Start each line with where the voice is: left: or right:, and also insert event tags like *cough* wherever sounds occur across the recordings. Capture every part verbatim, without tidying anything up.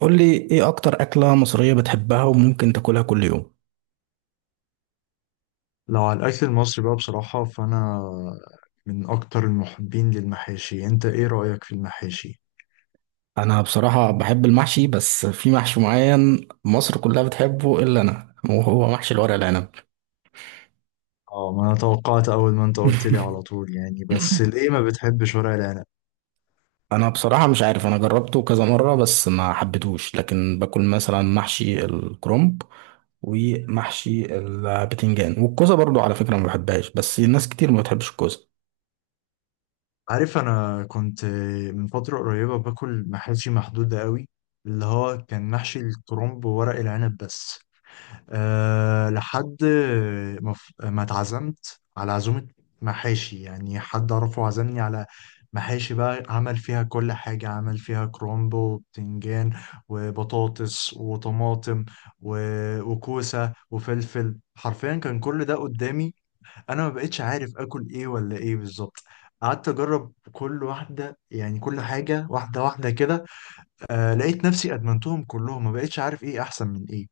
right: قول لي ايه اكتر اكلة مصرية بتحبها وممكن تاكلها كل يوم.
left: لو على الأكل المصري بقى بصراحة فأنا من أكتر المحبين للمحاشي. أنت إيه رأيك في المحاشي؟
right: انا بصراحة بحب المحشي، بس في محشي معين مصر كلها بتحبه الا انا، وهو محشي الورق العنب.
left: آه، ما أنا توقعت أول ما أنت قلت لي على طول يعني.
right: *laughs*
left: بس ليه ما بتحبش ورق العنب؟
right: انا بصراحة مش عارف، انا جربته كذا مرة بس ما حبيتهوش، لكن باكل مثلا محشي الكرنب ومحشي البتنجان، والكوسة برضو على فكرة ما بحبهاش بس الناس كتير ما بتحبش الكوسة.
left: عارف، أنا كنت من فترة قريبة باكل محاشي محدودة قوي، اللي هو كان محشي الكرنب وورق العنب بس. أه، لحد ما ف- ما اتعزمت على عزومة محاشي، يعني حد أعرفه عزمني على محاشي بقى، عمل فيها كل حاجة، عمل فيها كرومبو وبتنجان وبطاطس وطماطم و- وكوسة وفلفل. حرفيا كان كل ده قدامي، أنا ما بقتش عارف آكل إيه ولا إيه بالظبط. قعدت أجرب كل واحدة، يعني كل حاجة واحدة واحدة كده. أه، لقيت نفسي أدمنتهم كلهم، ما بقتش عارف إيه أحسن من إيه.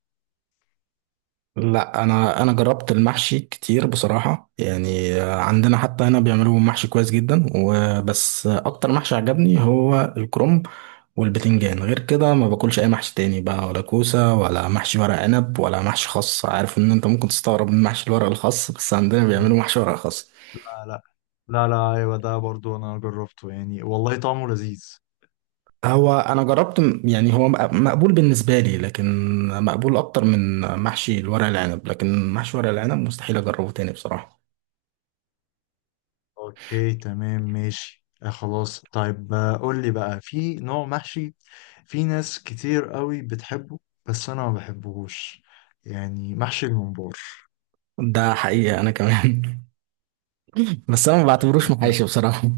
right: لا، انا انا جربت المحشي كتير بصراحه، يعني عندنا حتى هنا بيعملوا محشي كويس جدا، وبس اكتر محشي عجبني هو الكرنب والبتنجان. غير كده ما باكلش اي محشي تاني بقى، ولا كوسه ولا محشي ورق عنب ولا محشي خاص. عارف ان انت ممكن تستغرب من محشي الورق الخاص، بس عندنا بيعملوا محشي ورق خاص.
left: آه لا. لا لا، ايوه ده برضو انا جربته، يعني والله طعمه لذيذ.
right: هو انا جربت م- يعني هو مق- مقبول بالنسبه لي، لكن مقبول اكتر من محشي الورق العنب، لكن محشي ورق العنب مستحيل اجربه تاني بصراحه.
left: اوكي، تمام، ماشي، آه، خلاص، طيب، آه، قول لي بقى، في نوع محشي في ناس كتير قوي بتحبه بس انا ما بحبهوش، يعني محشي الممبار.
right: ده حقيقه انا كمان. *laughs* بس انا ما بعتبروش
left: *laughs*
right: محاشي بصراحة.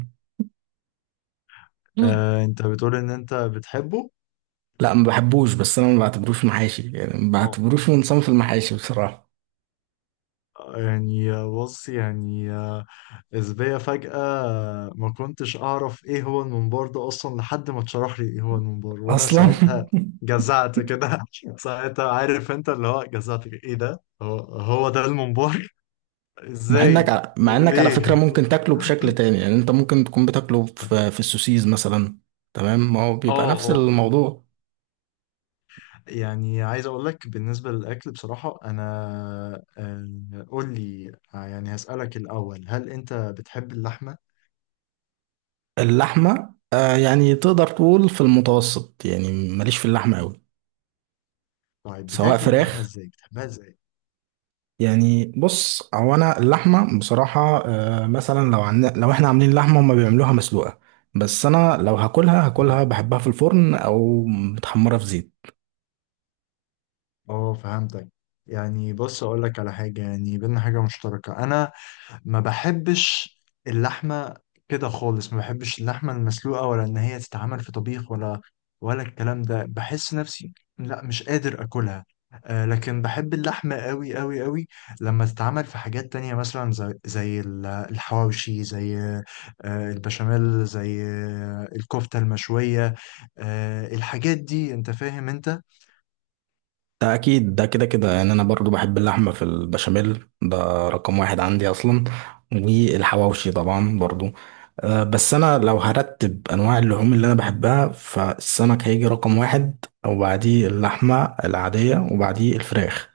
right: *laughs*
left: آه، انت بتقول ان انت بتحبه.
right: لا، ما بحبوش، بس انا ما بعتبروش محاشي، يعني ما
left: اه.
right: بعتبروش من صنف المحاشي بصراحة
left: يعني آه، بص، يعني آه، إزاي فجأة ما كنتش أعرف إيه هو المنبار ده أصلا، لحد ما اتشرح لي إيه هو المنبار، وأنا
right: اصلا.
left: ساعتها
right: *laughs*
left: جزعت كده. *laughs* ساعتها، عارف أنت اللي هو جزعت كده، إيه ده؟ هو هو ده المنبار؟ *laughs*
right: مع انك
left: إزاي؟
right: ع- مع انك على فكرة
left: وليه؟
right: ممكن
left: اه
right: تاكله بشكل تاني، يعني انت ممكن تكون بتاكله في في السوسيز مثلا. تمام، ما هو بيبقى
left: اه
right: نفس
left: آه.
right: الموضوع.
left: يعني عايز اقول لك بالنسبه للاكل بصراحه انا. آه، قول لي. آه، يعني هسالك الاول، هل انت بتحب اللحمه؟
right: اللحمة آه، يعني تقدر تقول في المتوسط، يعني ماليش في اللحمة قوي.
left: طيب
right: سواء
left: بتاكل اللحمه
right: فراخ،
left: ازاي؟ بتحبها ازاي؟
right: يعني بص، هو انا اللحمه بصراحه آه، مثلا لو عن... لو احنا عاملين لحمه هما بيعملوها مسلوقه، بس انا لو هاكلها هاكلها بحبها في الفرن او متحمره في زيت.
left: اه، فهمتك. يعني بص اقول لك على حاجه، يعني بينا حاجه مشتركه. انا ما بحبش اللحمه كده خالص، ما بحبش اللحمه المسلوقه، ولا ان هي تتعمل في طبيخ ولا ولا الكلام ده، بحس نفسي لا، مش قادر اكلها. آه، لكن بحب اللحمه قوي قوي قوي لما تتعمل في حاجات تانية، مثلا زي, زي ال- الحواوشي، زي آه البشاميل، زي آه الكفته المشويه، آه الحاجات دي، انت فاهم انت.
right: ده اكيد، ده كده كده، يعني انا برضو بحب اللحمه في البشاميل، ده رقم واحد عندي اصلا، والحواوشي طبعا برضو. آه، بس انا لو هرتب انواع اللحوم اللي انا بحبها، فالسمك هيجي رقم واحد، وبعديه اللحمه العاديه، وبعديه الفراخ.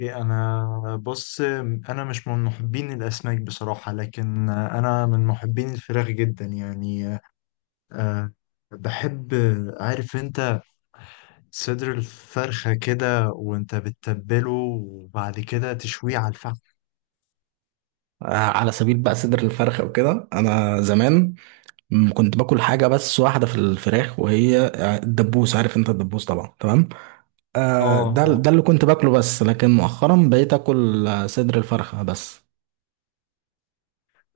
left: إيه، انا بص، انا مش من محبين الاسماك بصراحه، لكن انا من محبين الفراخ جدا، يعني أه، بحب، عارف انت، صدر الفرخه كده، وانت بتتبله وبعد كده تشويه على الفحم.
right: آه، على سبيل بقى صدر الفرخة وكده، أنا زمان م- كنت باكل حاجة بس واحدة في الفراخ وهي آه، الدبوس، عارف أنت الدبوس طبعا، تمام. آه،
left: اه
right: ده
left: اه.
right: ده اللي كنت باكله بس، لكن مؤخرا بقيت آكل آه، صدر الفرخة بس.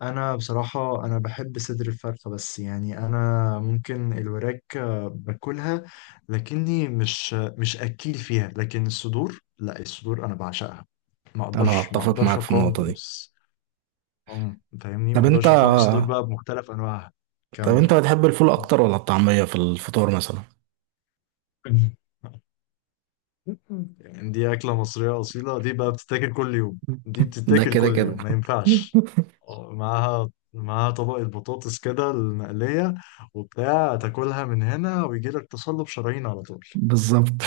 left: انا بصراحه انا بحب صدر الفرخه، بس يعني انا ممكن الوراك آه، باكلها، لكني مش مش اكيل فيها، لكن الصدور لا، الصدور انا بعشقها، ما
right: أنا
left: اقدرش، ما
right: أتفق
left: اقدرش
right: معاك في النقطة
left: اقاوم.
right: دي.
left: هم، فاهمني، ما
right: طب أنت،
left: اقدرش اقاوم الصدور بقى بمختلف انواعها.
right: طب أنت
left: كمل.
right: بتحب الفول أكتر ولا الطعمية في الفطور مثلا؟
left: *laughs* يعني دي اكله مصريه اصيله، دي بقى بتتاكل كل يوم، دي
right: ده
left: بتتاكل
right: كده
left: كل
right: كده.
left: يوم، ما
right: *laughs*
left: ينفعش. آه، معاها، معاها طبقه بطاطس كده المقليه وبتاع، تاكلها من هنا ويجي لك تصلب شرايين على طول.
right: بالظبط.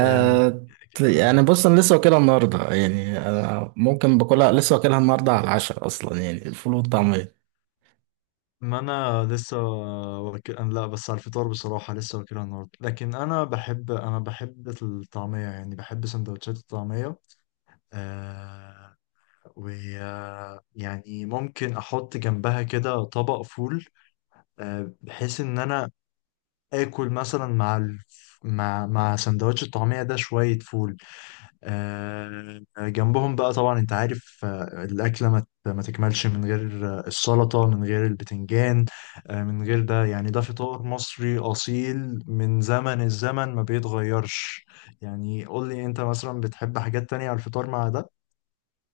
left: يعني
right: يعني
left: آه،
right: بص، انا لسه واكلها النهارده، يعني انا ممكن باكلها، لسه واكلها النهارده على العشاء اصلا، يعني الفول والطعميه.
left: ما انا لسه واكل. أنا لا، بس على الفطار بصراحه لسه واكلها النهارده، لكن انا بحب، انا بحب الطعميه، يعني بحب سندوتشات الطعميه. آه، ويعني ممكن احط جنبها كده طبق فول، آه، بحيث ان انا اكل مثلا مع ال... مع مع سندوتش الطعمية ده شوية فول، آه جنبهم بقى. طبعا انت عارف آه، الأكلة ما ت- ما تكملش من غير آه، السلطة، من غير البتنجان، آه من غير ده، يعني ده فطار مصري أصيل من زمن الزمن، ما بيتغيرش. يعني قول لي، انت مثلا بتحب حاجات تانية على الفطار مع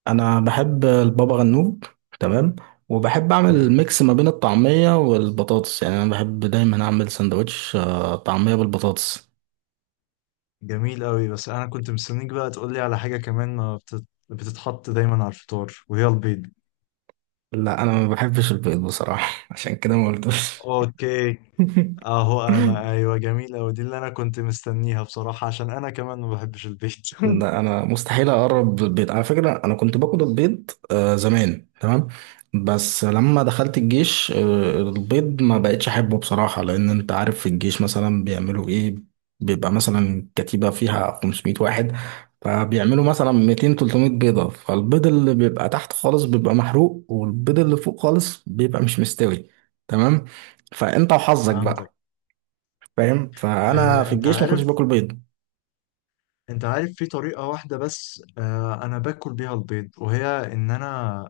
right: انا بحب البابا غنوج، تمام، وبحب
left: ده؟
right: اعمل ميكس ما بين الطعميه والبطاطس، يعني انا بحب دايما اعمل سندوتش آه، طعميه بالبطاطس.
left: جميل قوي، بس انا كنت مستنيك بقى تقول لي على حاجة كمان ما بتت... بتتحط دايما على الفطار، وهي البيض.
right: لا، انا ما بحبش البيض بصراحه، *laughs* عشان كده ما قلتوش.
left: اوكي. اهو، انا
right: *laughs*
left: ايوه، جميل قوي، دي اللي انا كنت مستنيها بصراحة، عشان انا كمان ما بحبش البيض.
right: إن
left: *laughs*
right: انا مستحيل اقرب بالبيض على فكره، انا كنت باكل البيض آه زمان، تمام، بس لما دخلت الجيش آه البيض ما بقتش احبه بصراحه، لان انت عارف في الجيش مثلا بيعملوا ايه؟ بيبقى مثلا كتيبه فيها 500 واحد، فبيعملوا مثلا ميتين تلتمية بيضه، فالبيض اللي بيبقى تحت خالص بيبقى محروق، والبيض اللي فوق خالص بيبقى مش مستوي، تمام، فانت وحظك
left: فهمتك.
right: بقى. فاهم، فانا
left: آه،
right: في
left: انت
right: الجيش ما كنتش
left: عارف،
right: باكل بيض.
left: انت عارف في طريقة واحدة بس آه، انا باكل بيها البيض، وهي ان انا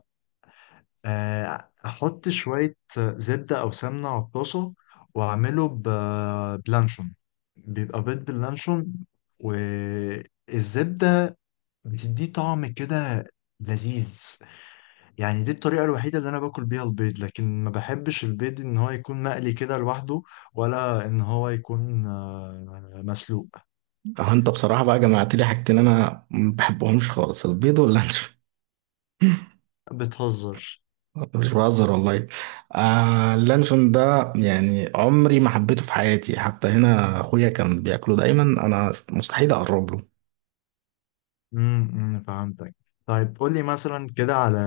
left: آه، احط شوية زبدة او سمنة على الطاسة، واعمله ب- بلانشون، بيبقى بيض باللانشون والزبدة، بتديه طعم كده لذيذ. يعني دي الطريقة الوحيدة اللي انا باكل بيها البيض، لكن ما بحبش البيض ان هو يكون مقلي كده لوحده، ولا ان هو يكون آه، مسلوق.
right: اه، انت بصراحة بقى جمعت لي حاجتين انا ما بحبهمش خالص، البيض واللانشون.
left: بتهزر؟
right: *laughs* مش بهزر والله. آه اللانشون ده يعني عمري ما حبيته في حياتي، حتى هنا اخويا كان بياكله دايما، انا مستحيل اقرب له.
left: امم امم، فهمتك. طيب قول لي مثلا كده على،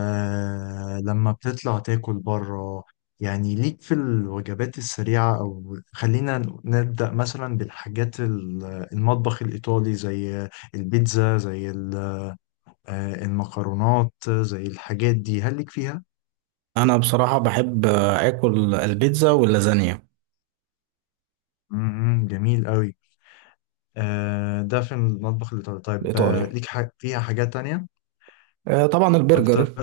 left: لما بتطلع تاكل بره، يعني ليك في الوجبات السريعة، او خلينا نبدأ مثلا بالحاجات ال- المطبخ الإيطالي، زي البيتزا، زي ال- آه، المكرونات، زي الحاجات دي، هل ليك فيها؟
right: انا بصراحة بحب آه، اكل البيتزا واللازانيا.
left: امم امم، جميل قوي. آه، ده في المطبح الإيطالي، طيب آه،
right: الايطالي
left: ليك ح- فيها حاجات تانية
right: آه، طبعا
left: أكتر؟
right: البرجر،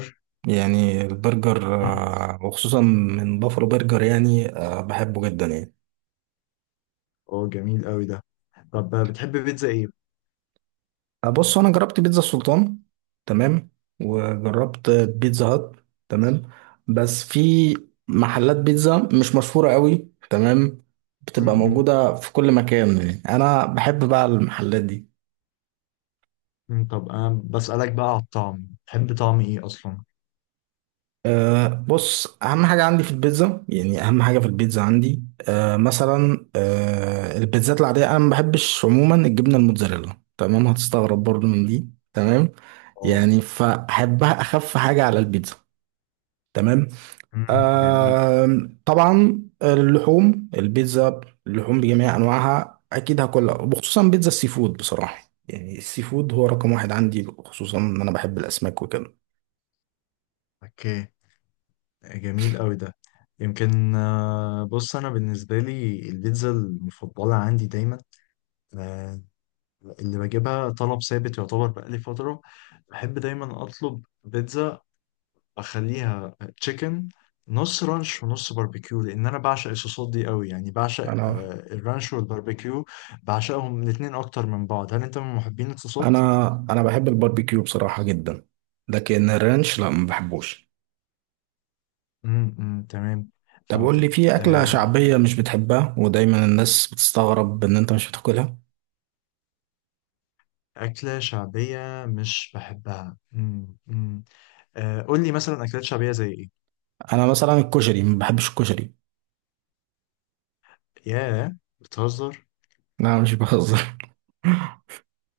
right: يعني البرجر
left: امم،
right: آه، وخصوصا من بافلو برجر، يعني آه بحبه جدا يعني.
left: أوه جميل قوي ده. طب آه، بتحب بيتزا إيه؟
right: آه، بص انا جربت بيتزا السلطان، تمام، وجربت بيتزا هات، تمام، بس في محلات بيتزا مش مشهورة قوي، تمام،
left: امم
right: بتبقى
left: امم.
right: موجودة في كل مكان، يعني انا بحب بقى المحلات دي.
left: مم، طب انا بسألك بقى على الطعم، تحب طعم ايه اصلا؟
right: أه بص، اهم حاجة عندي في البيتزا، يعني اهم حاجة في البيتزا عندي، أه مثلا أه البيتزات العادية انا ما بحبش عموما الجبنة الموتزاريلا، تمام، هتستغرب برضو من دي، تمام،
left: اه.
right: يعني فاحبها اخف حاجة على البيتزا، تمام.
left: امم، جميل.
right: آم، طبعا اللحوم البيتزا، اللحوم بجميع انواعها اكيد هاكلها، وخصوصا بيتزا السي فود بصراحه، يعني السي فود هو رقم واحد عندي، خصوصا ان انا بحب الاسماك وكده.
left: اوكي، جميل قوي ده. يمكن آه، بص انا بالنسبه لي البيتزا المفضله عندي دايما، آه، اللي بجيبها طلب ثابت يعتبر بقالي فتره، بحب دايما اطلب بيتزا اخليها تشيكن، نص رانش ونص باربيكيو، لان انا بعشق الصوصات دي قوي، يعني بعشق
right: انا
left: آه، الرانش والباربيكيو، بعشقهم الاتنين اكتر من بعض. هل انت من محبين الصوصات؟
right: انا انا بحب الباربيكيو بصراحه جدا، لكن الرانش لا ما بحبوش.
left: امم أمم، تمام،
right: طب قول لي
left: فهمتك
right: في اكله
left: آه.
right: شعبيه مش بتحبها ودايما الناس بتستغرب ان انت مش بتاكلها؟
left: أكلة شعبية مش بحبها؟ امم أمم. آه، قول لي مثلا أكلات شعبية زي إيه؟
right: انا مثلا الكشري، ما بحبش الكشري.
left: ياه، بتهزر؟
right: لا مش بهزر.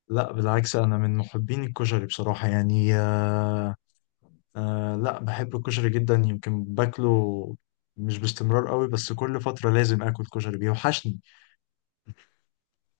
left: لا بالعكس، أنا من محبين الكشري بصراحة، يعني آه، آه، لا بحب الكشري جدا، يمكن باكله مش باستمرار قوي، بس كل فترة لازم آكل كشري، بيوحشني.